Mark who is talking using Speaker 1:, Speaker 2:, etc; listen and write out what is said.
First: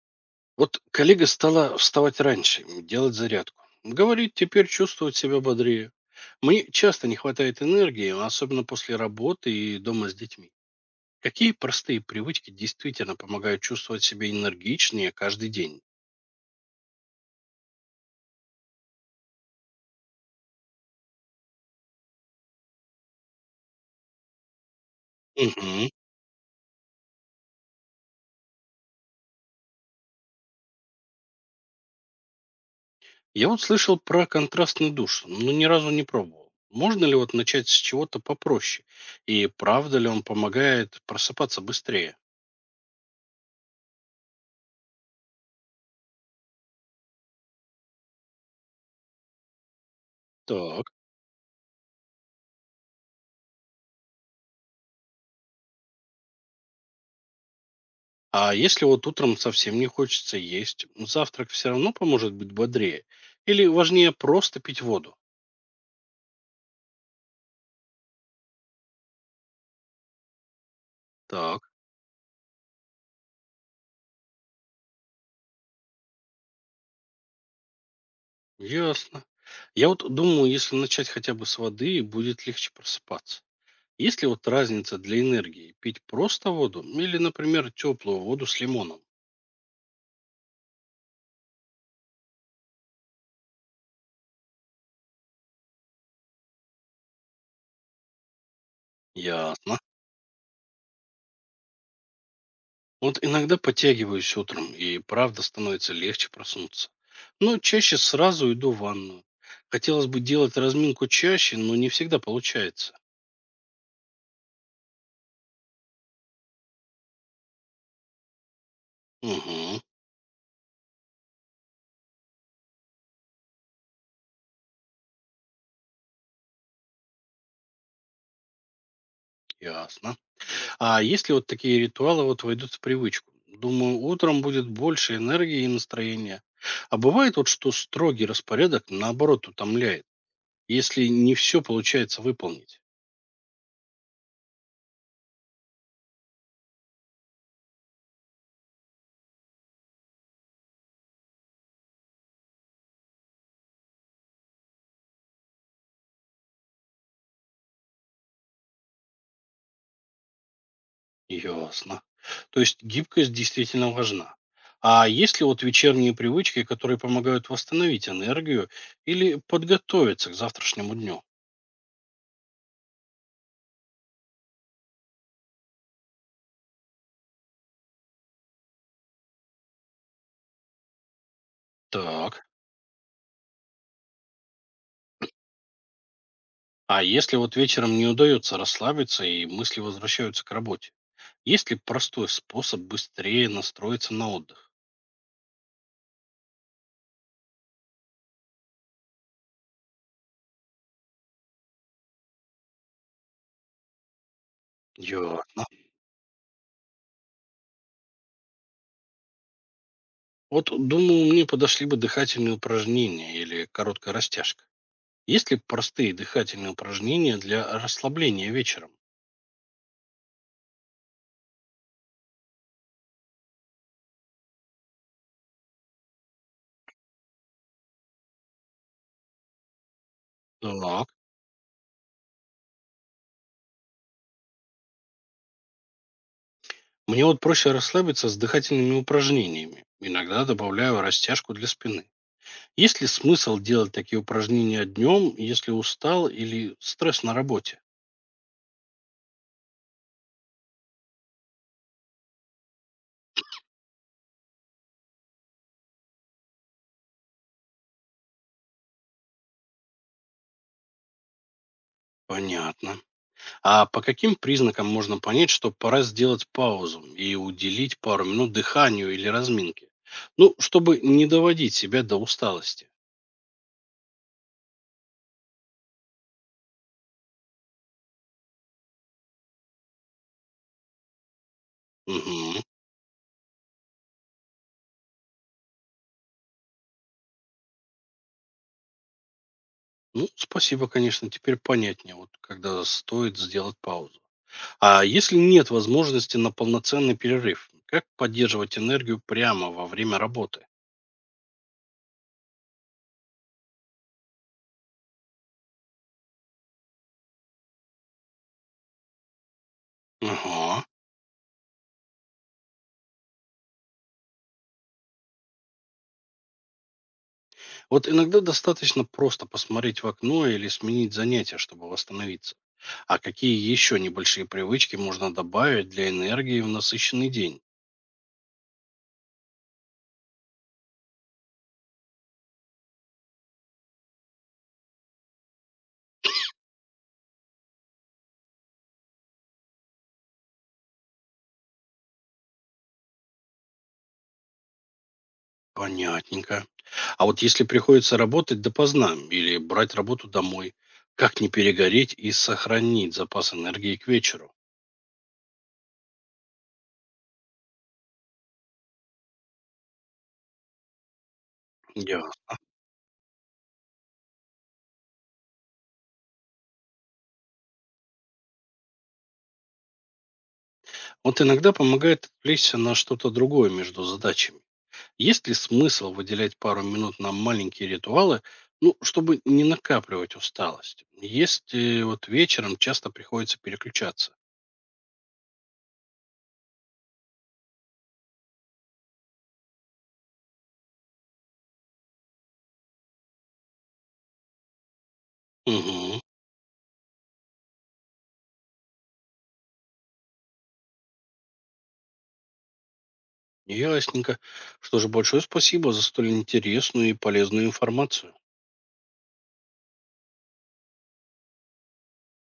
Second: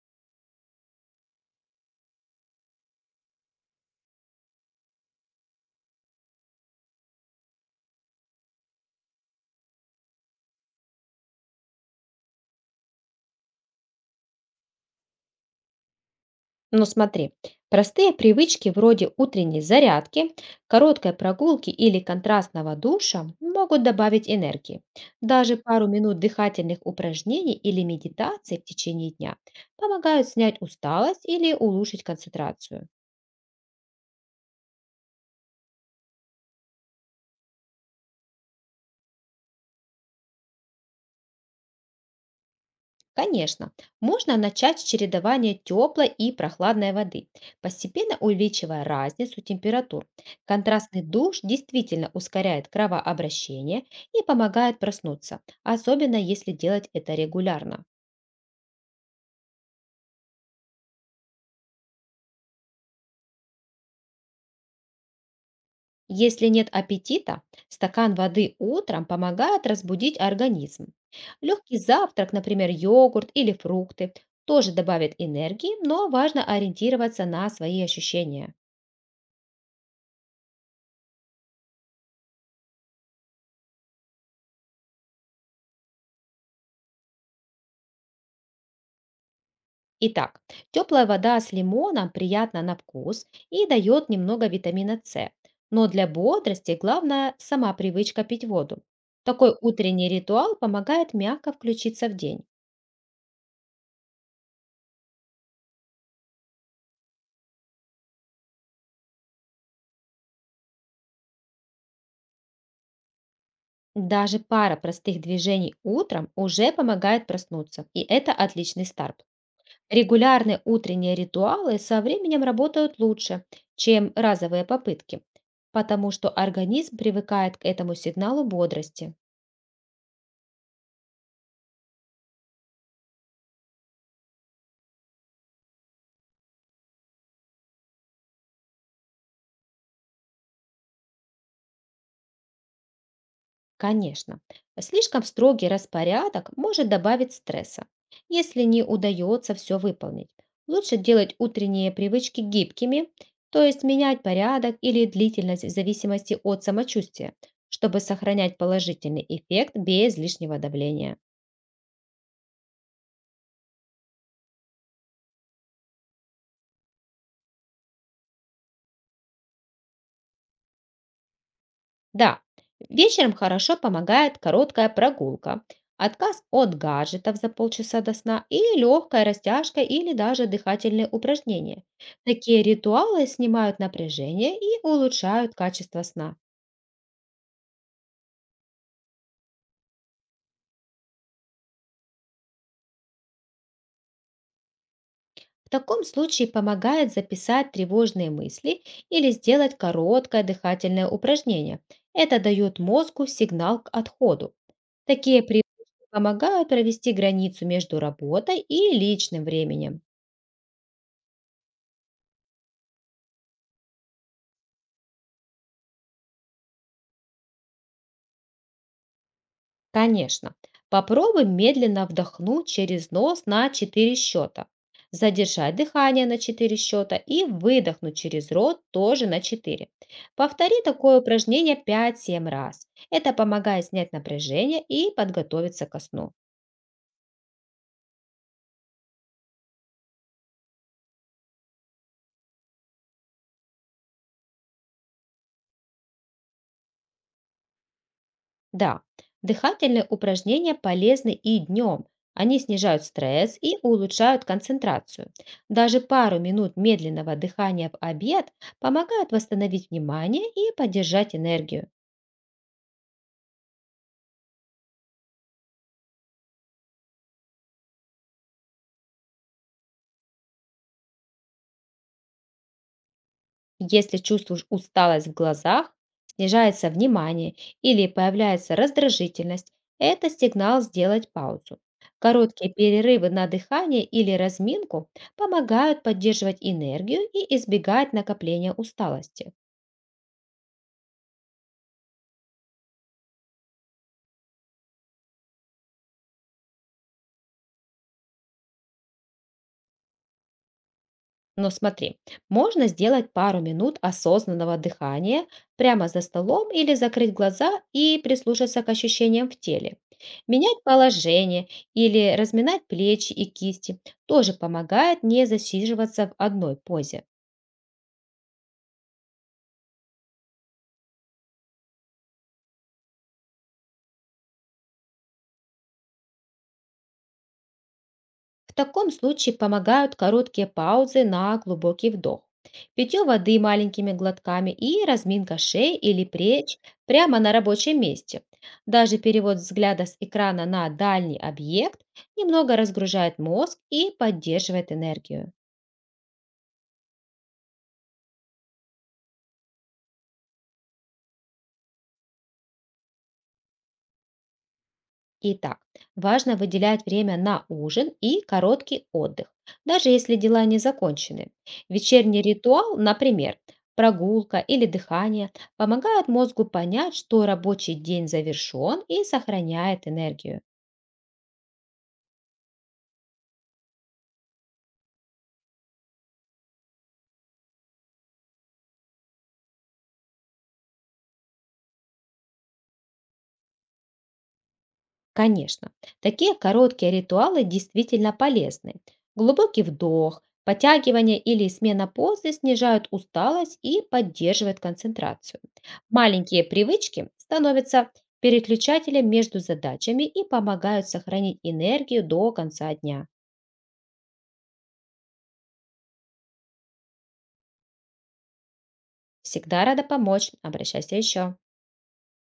Speaker 1: Вот коллега стала вставать раньше, делать зарядку. Говорит, теперь чувствовать себя бодрее. Мне часто не хватает энергии, особенно после работы и дома с детьми. Какие простые привычки действительно помогают чувствовать себя энергичнее каждый день?
Speaker 2: Ну смотри, простые привычки вроде утренней зарядки, короткой прогулки или контрастного душа могут добавить энергии. Даже пару
Speaker 1: Мгм.
Speaker 2: минут дыхательных упражнений или медитации в течение дня помогают снять усталость или улучшить концентрацию.
Speaker 1: Я вот слышал про контрастный душ, но ни разу не пробовал. Можно ли вот начать с чего-то попроще? И правда ли он помогает просыпаться быстрее?
Speaker 2: Конечно, можно начать с чередования теплой и прохладной воды, постепенно увеличивая разницу температур.
Speaker 1: Так.
Speaker 2: Контрастный душ действительно ускоряет кровообращение и помогает проснуться, особенно если делать это регулярно.
Speaker 1: А если вот утром совсем не хочется есть, ну, завтрак все равно поможет быть бодрее? Или важнее просто пить воду?
Speaker 2: Если нет аппетита, стакан воды утром помогает разбудить организм.
Speaker 1: Так,
Speaker 2: Легкий завтрак, например, йогурт или фрукты, тоже добавит энергии, но важно ориентироваться на свои ощущения.
Speaker 1: ясно. Я вот думаю, если начать хотя бы с воды, будет легче просыпаться. Есть ли вот разница для энергии пить просто воду или, например, теплую воду с лимоном?
Speaker 2: Итак, теплая вода с лимоном приятна на вкус и дает немного витамина С. Но для бодрости главное сама привычка пить воду. Такой
Speaker 1: Ясно.
Speaker 2: утренний ритуал помогает мягко включиться в день.
Speaker 1: Вот иногда подтягиваюсь утром, и правда становится легче проснуться. Но чаще сразу иду в ванную. Хотелось бы делать разминку чаще, но не всегда получается.
Speaker 2: Даже пара простых движений утром уже помогает проснуться, и это отличный старт.
Speaker 1: Угу.
Speaker 2: Регулярные утренние ритуалы со временем работают лучше, чем разовые попытки, потому что организм привыкает к этому сигналу бодрости.
Speaker 1: Ясно. А если вот такие ритуалы вот войдут в привычку? Думаю, утром будет больше энергии и настроения. А бывает вот, что строгий распорядок наоборот утомляет, если не все получается выполнить.
Speaker 2: Конечно, слишком строгий распорядок может добавить стресса, если не удается все выполнить. Лучше делать утренние привычки гибкими, то есть менять порядок или длительность в зависимости от самочувствия, чтобы сохранять положительный эффект без лишнего давления.
Speaker 1: Ясно. То есть гибкость действительно важна. А есть ли вот вечерние привычки, которые помогают восстановить энергию или подготовиться к завтрашнему дню?
Speaker 2: Да, вечером хорошо помогает короткая прогулка, отказ от гаджетов за полчаса до сна и легкая растяжка или даже дыхательные упражнения.
Speaker 1: Так.
Speaker 2: Такие ритуалы снимают напряжение и улучшают качество сна.
Speaker 1: А если вот вечером не удается расслабиться и мысли возвращаются к работе? Есть ли простой способ быстрее настроиться на отдых?
Speaker 2: В таком случае помогает записать тревожные мысли или сделать короткое дыхательное упражнение. Это дает мозгу сигнал к отходу. Такие привычки
Speaker 1: Ясно.
Speaker 2: помогают провести границу между работой и личным временем.
Speaker 1: Вот, думаю, мне подошли бы дыхательные упражнения или короткая растяжка. Есть ли простые дыхательные упражнения для расслабления вечером?
Speaker 2: Конечно. Попробуй медленно вдохнуть через нос на 4 счета. Задержать дыхание на 4 счета и выдохнуть через рот тоже на 4. Повтори
Speaker 1: Так.
Speaker 2: такое упражнение пять 7 раз. Это помогает снять напряжение и подготовиться ко сну.
Speaker 1: Мне вот проще расслабиться с дыхательными упражнениями. Иногда добавляю растяжку для спины. Есть ли смысл делать такие упражнения днем, если устал или стресс на работе?
Speaker 2: Да, дыхательные упражнения полезны и днем. Они снижают стресс и улучшают концентрацию. Даже пару минут медленного дыхания в обед помогают восстановить внимание и поддержать энергию.
Speaker 1: Понятно. А по каким признакам можно понять, что пора сделать паузу и уделить пару минут дыханию или разминке? Ну, чтобы не доводить себя до усталости.
Speaker 2: Если чувствуешь усталость в глазах, снижается внимание или появляется раздражительность, это сигнал сделать паузу.
Speaker 1: Мгм.
Speaker 2: Короткие перерывы на дыхание или разминку помогают поддерживать энергию и избегать накопления усталости.
Speaker 1: Ну, спасибо, конечно, теперь понятнее, вот когда стоит сделать паузу. А если нет возможности на полноценный перерыв, как поддерживать энергию прямо во время работы?
Speaker 2: Но смотри, можно сделать пару минут осознанного дыхания прямо за столом или закрыть глаза и прислушаться к ощущениям в теле.
Speaker 1: Ага.
Speaker 2: Менять положение или разминать плечи и кисти тоже помогает не засиживаться в одной позе.
Speaker 1: Вот иногда достаточно просто посмотреть в окно или сменить занятие, чтобы восстановиться. А какие еще небольшие привычки можно добавить для энергии в насыщенный день?
Speaker 2: В таком случае помогают короткие паузы на глубокий вдох. Питье воды маленькими глотками и разминка шеи или плеч прямо на рабочем месте. Даже перевод взгляда с экрана на дальний объект немного разгружает мозг и поддерживает энергию.
Speaker 1: Понятненько. А вот если приходится работать допоздна или брать работу домой, как не перегореть и сохранить запас энергии к вечеру?
Speaker 2: Итак, важно выделять время на ужин и короткий отдых, даже если дела не закончены. Вечерний
Speaker 1: Ясно.
Speaker 2: ритуал, например, прогулка или дыхание, помогает мозгу понять, что рабочий день завершен и сохраняет энергию.
Speaker 1: Вот иногда помогает отвлечься на что-то другое между задачами. Есть ли смысл выделять пару минут на маленькие ритуалы, ну, чтобы не накапливать усталость? Есть вот вечером часто приходится переключаться.
Speaker 2: Конечно, такие короткие ритуалы действительно полезны. Глубокий вдох, потягивание или смена позы снижают усталость и поддерживают концентрацию.
Speaker 1: Мгм.
Speaker 2: Маленькие привычки становятся переключателем между задачами и помогают сохранить энергию до конца дня.
Speaker 1: Ясненько. Что же, большое спасибо за столь интересную и полезную информацию.
Speaker 2: Всегда рада помочь. Обращайся еще.